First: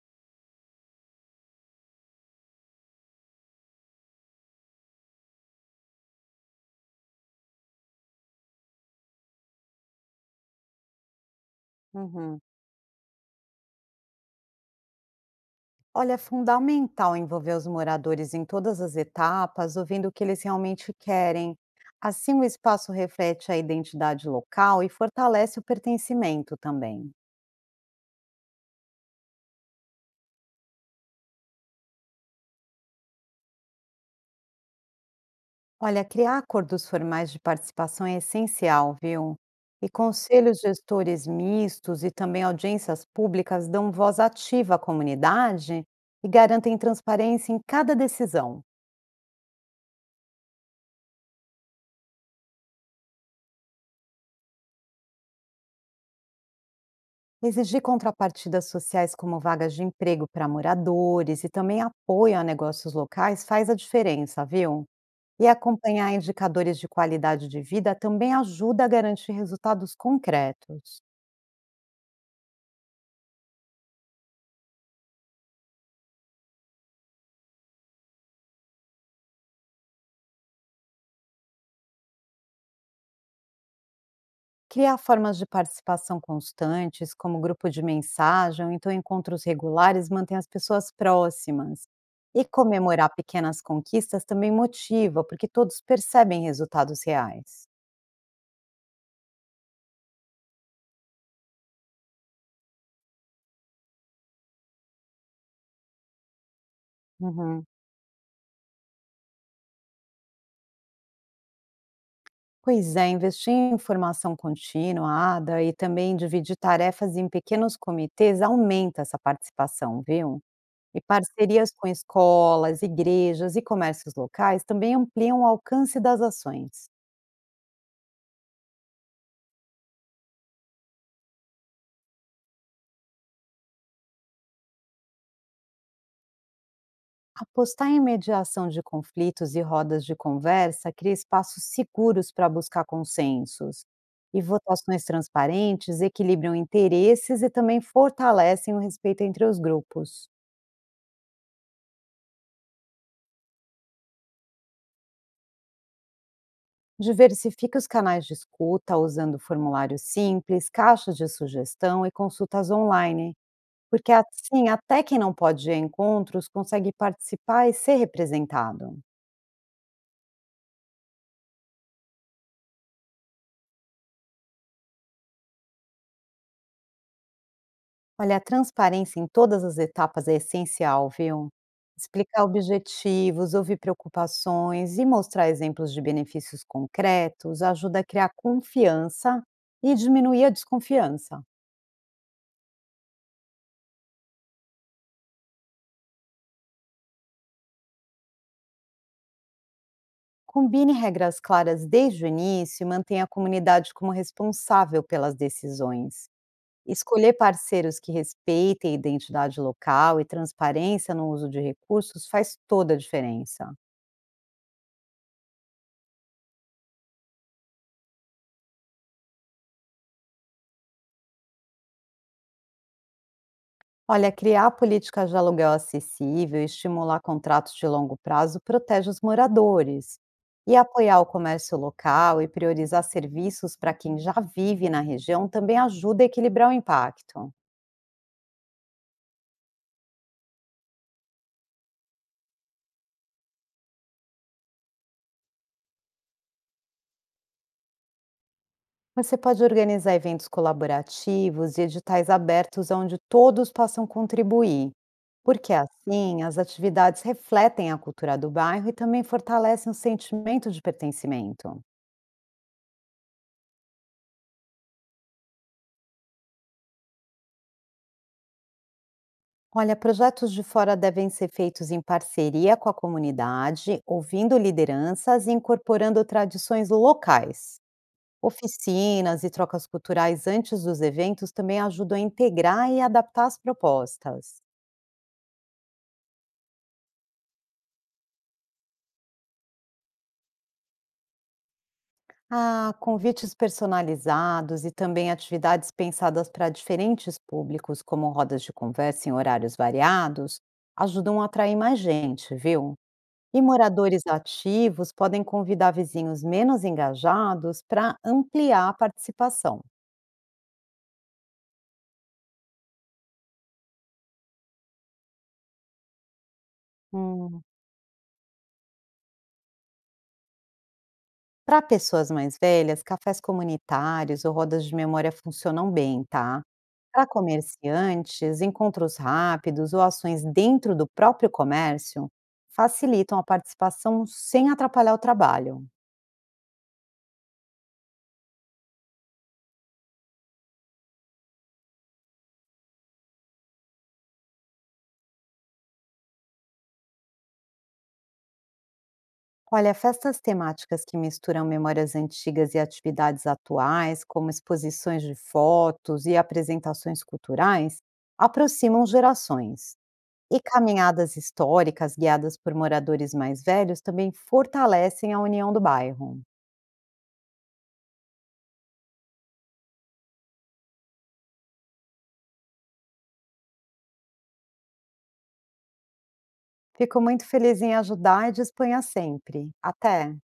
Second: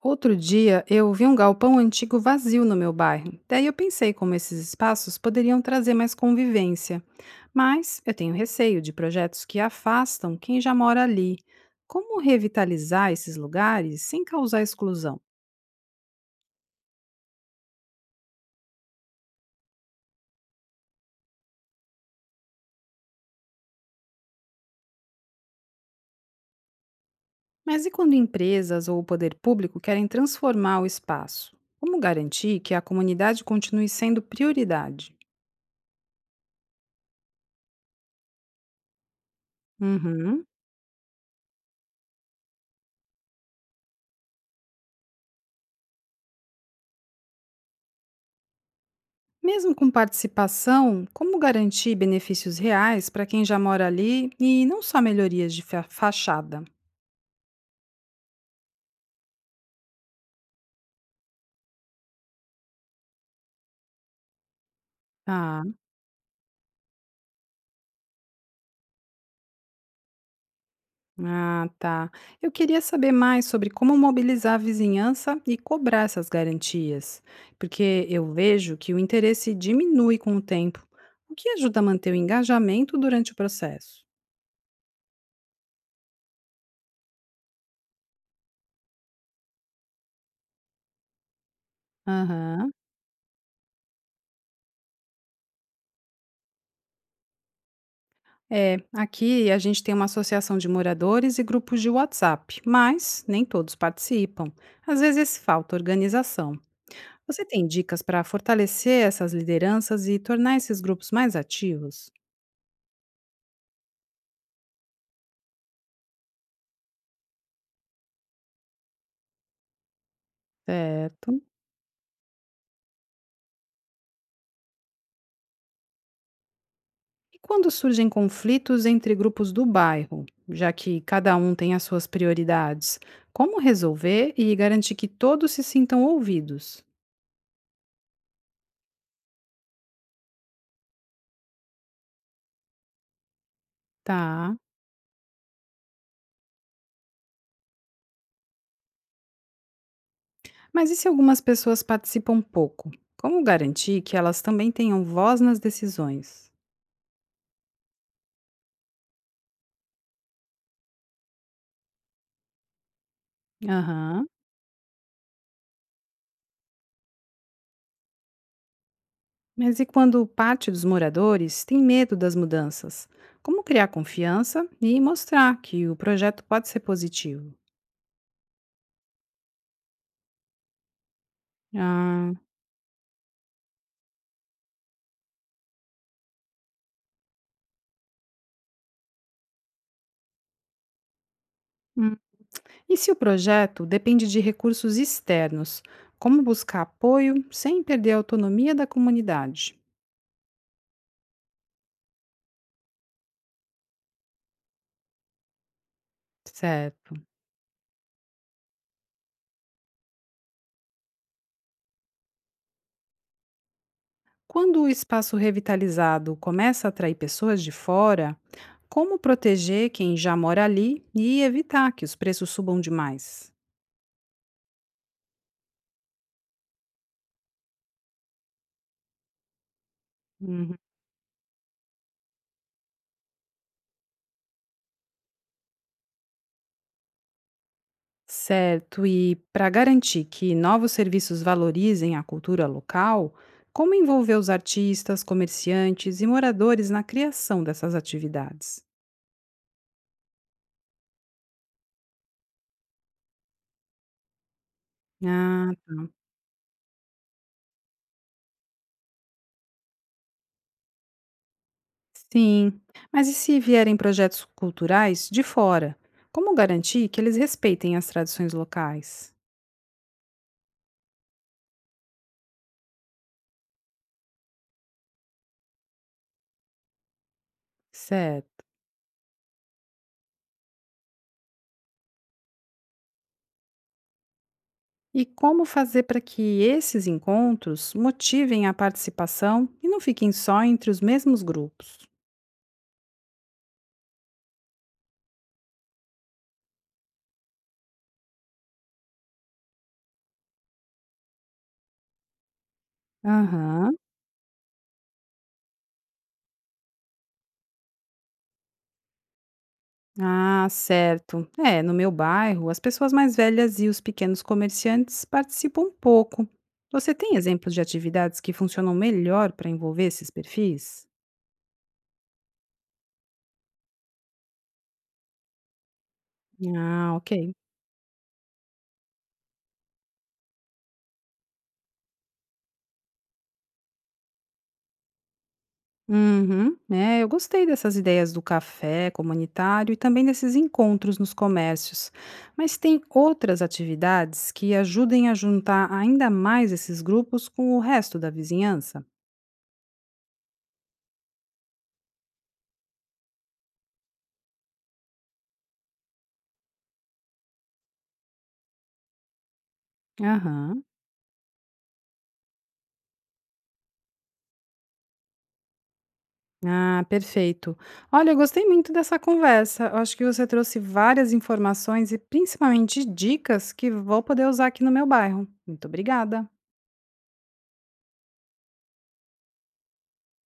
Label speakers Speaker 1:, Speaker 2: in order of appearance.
Speaker 1: Outro dia eu vi um galpão antigo vazio no meu bairro. Daí eu pensei como esses espaços poderiam trazer mais convivência. Mas eu tenho receio de projetos que afastam quem já mora ali. Como
Speaker 2: Uhum.
Speaker 1: revitalizar esses lugares sem causar exclusão?
Speaker 2: Olha, é fundamental envolver os moradores em todas as etapas, ouvindo o que eles realmente querem. Assim, o espaço reflete a identidade local e fortalece o pertencimento também.
Speaker 1: Mas e quando empresas ou o poder público querem transformar o espaço? Como garantir que a comunidade continue sendo prioridade?
Speaker 2: Olha, criar acordos formais de participação é essencial, viu? E
Speaker 1: Uhum.
Speaker 2: conselhos gestores mistos e também audiências públicas dão voz ativa à comunidade e garantem transparência em cada decisão.
Speaker 1: Mesmo com participação, como garantir benefícios reais para quem já mora ali e não só melhorias de fachada?
Speaker 2: Exigir contrapartidas sociais como vagas de emprego para moradores e também apoio a negócios locais faz a diferença, viu? E
Speaker 1: Ah,
Speaker 2: acompanhar indicadores de qualidade de vida também ajuda a garantir resultados concretos.
Speaker 1: ah, tá. Eu queria saber mais sobre como mobilizar a vizinhança e cobrar essas garantias, porque eu vejo que o interesse diminui com o tempo, o que ajuda a manter o engajamento durante o processo.
Speaker 2: Criar formas de participação constantes, como grupo de mensagem, ou então encontros regulares, mantém as pessoas próximas. E
Speaker 1: Aham.
Speaker 2: comemorar pequenas conquistas também motiva, porque todos percebem resultados reais.
Speaker 1: É, aqui a gente tem uma associação de moradores e grupos de WhatsApp, mas nem todos participam. Às vezes falta organização. Você tem
Speaker 2: Uhum.
Speaker 1: dicas para fortalecer essas lideranças e tornar esses grupos mais ativos?
Speaker 2: Pois é, investir em formação continuada e também dividir tarefas em pequenos comitês aumenta essa participação, viu? E
Speaker 1: Certo.
Speaker 2: parcerias com escolas, igrejas e comércios locais também ampliam o alcance das ações.
Speaker 1: E quando surgem conflitos entre grupos do bairro, já que cada um tem as suas prioridades, como resolver e garantir que todos se sintam ouvidos?
Speaker 2: Apostar em mediação de conflitos e rodas de conversa cria espaços seguros para buscar consensos. E
Speaker 1: Tá.
Speaker 2: votações transparentes equilibram interesses e também fortalecem o respeito entre os grupos.
Speaker 1: Mas e se algumas pessoas participam pouco? Como garantir que elas também tenham voz nas decisões?
Speaker 2: Diversifique os canais de escuta usando formulários simples, caixas de sugestão e consultas online, porque
Speaker 1: Aham.
Speaker 2: assim até quem não pode ir a encontros consegue participar e ser representado.
Speaker 1: Mas e quando parte dos moradores tem medo das mudanças? Como criar confiança e mostrar que o projeto pode ser positivo?
Speaker 2: Olha, a transparência em todas as etapas é essencial, viu?
Speaker 1: Ah,
Speaker 2: Explicar objetivos, ouvir preocupações e mostrar exemplos de benefícios concretos ajuda a criar confiança e diminuir a desconfiança.
Speaker 1: hum. E se o projeto depende de recursos externos? Como buscar apoio sem perder a autonomia da comunidade?
Speaker 2: Combine regras claras desde o início e mantenha a comunidade como responsável pelas decisões.
Speaker 1: Certo.
Speaker 2: Escolher parceiros que respeitem a identidade local e transparência no uso de recursos faz toda a diferença.
Speaker 1: Quando o espaço revitalizado começa a atrair pessoas de fora, como proteger quem já mora ali e evitar que os preços subam demais?
Speaker 2: Olha, criar políticas de aluguel acessível e estimular contratos de longo prazo protege os moradores. E
Speaker 1: Uhum.
Speaker 2: apoiar o comércio local e priorizar serviços para quem já vive na região também ajuda a equilibrar o impacto.
Speaker 1: Certo, e para garantir que novos serviços valorizem a cultura local, como envolver os artistas, comerciantes e moradores na criação dessas atividades?
Speaker 2: Você pode organizar eventos colaborativos e editais abertos onde todos possam contribuir,
Speaker 1: Ah,
Speaker 2: porque assim as atividades refletem a cultura do bairro e também fortalecem o sentimento de pertencimento.
Speaker 1: sim. Mas e se vierem projetos culturais de fora? Como garantir que eles respeitem as tradições locais?
Speaker 2: Olha, projetos de fora devem ser feitos em parceria com a comunidade, ouvindo lideranças e incorporando tradições locais.
Speaker 1: Certo.
Speaker 2: Oficinas e trocas culturais antes dos eventos também ajudam a integrar e adaptar as propostas.
Speaker 1: E como fazer para que esses encontros motivem a participação e não fiquem só entre os mesmos grupos?
Speaker 2: Ah, convites personalizados e também atividades pensadas para diferentes públicos, como rodas de conversa em horários variados, ajudam a atrair mais gente, viu? E
Speaker 1: Aham.
Speaker 2: moradores ativos podem convidar vizinhos menos engajados para ampliar a participação.
Speaker 1: Ah, certo. É, no meu bairro, as pessoas mais velhas e os pequenos comerciantes participam pouco. Você tem
Speaker 2: Hum.
Speaker 1: exemplos de atividades que funcionam melhor para envolver esses perfis?
Speaker 2: Para pessoas mais velhas, cafés comunitários ou rodas de memória funcionam bem, tá?
Speaker 1: Ah,
Speaker 2: Para
Speaker 1: ok.
Speaker 2: comerciantes, encontros rápidos ou ações dentro do próprio comércio facilitam a participação sem atrapalhar o trabalho.
Speaker 1: Uhum, é, eu gostei dessas ideias do café comunitário e também desses encontros nos comércios. Mas tem outras atividades que ajudem a juntar ainda mais esses grupos com o resto da vizinhança?
Speaker 2: Olha, festas temáticas que misturam memórias antigas e atividades atuais, como exposições de fotos e apresentações culturais, aproximam gerações. E
Speaker 1: Aham.
Speaker 2: caminhadas históricas guiadas por moradores mais velhos também fortalecem a união do bairro.
Speaker 1: Ah, perfeito. Olha, eu gostei muito dessa conversa. Eu acho que você trouxe várias informações e principalmente dicas que vou poder usar aqui no meu bairro. Muito obrigada.
Speaker 2: Fico muito feliz em ajudar e disponha sempre. Até!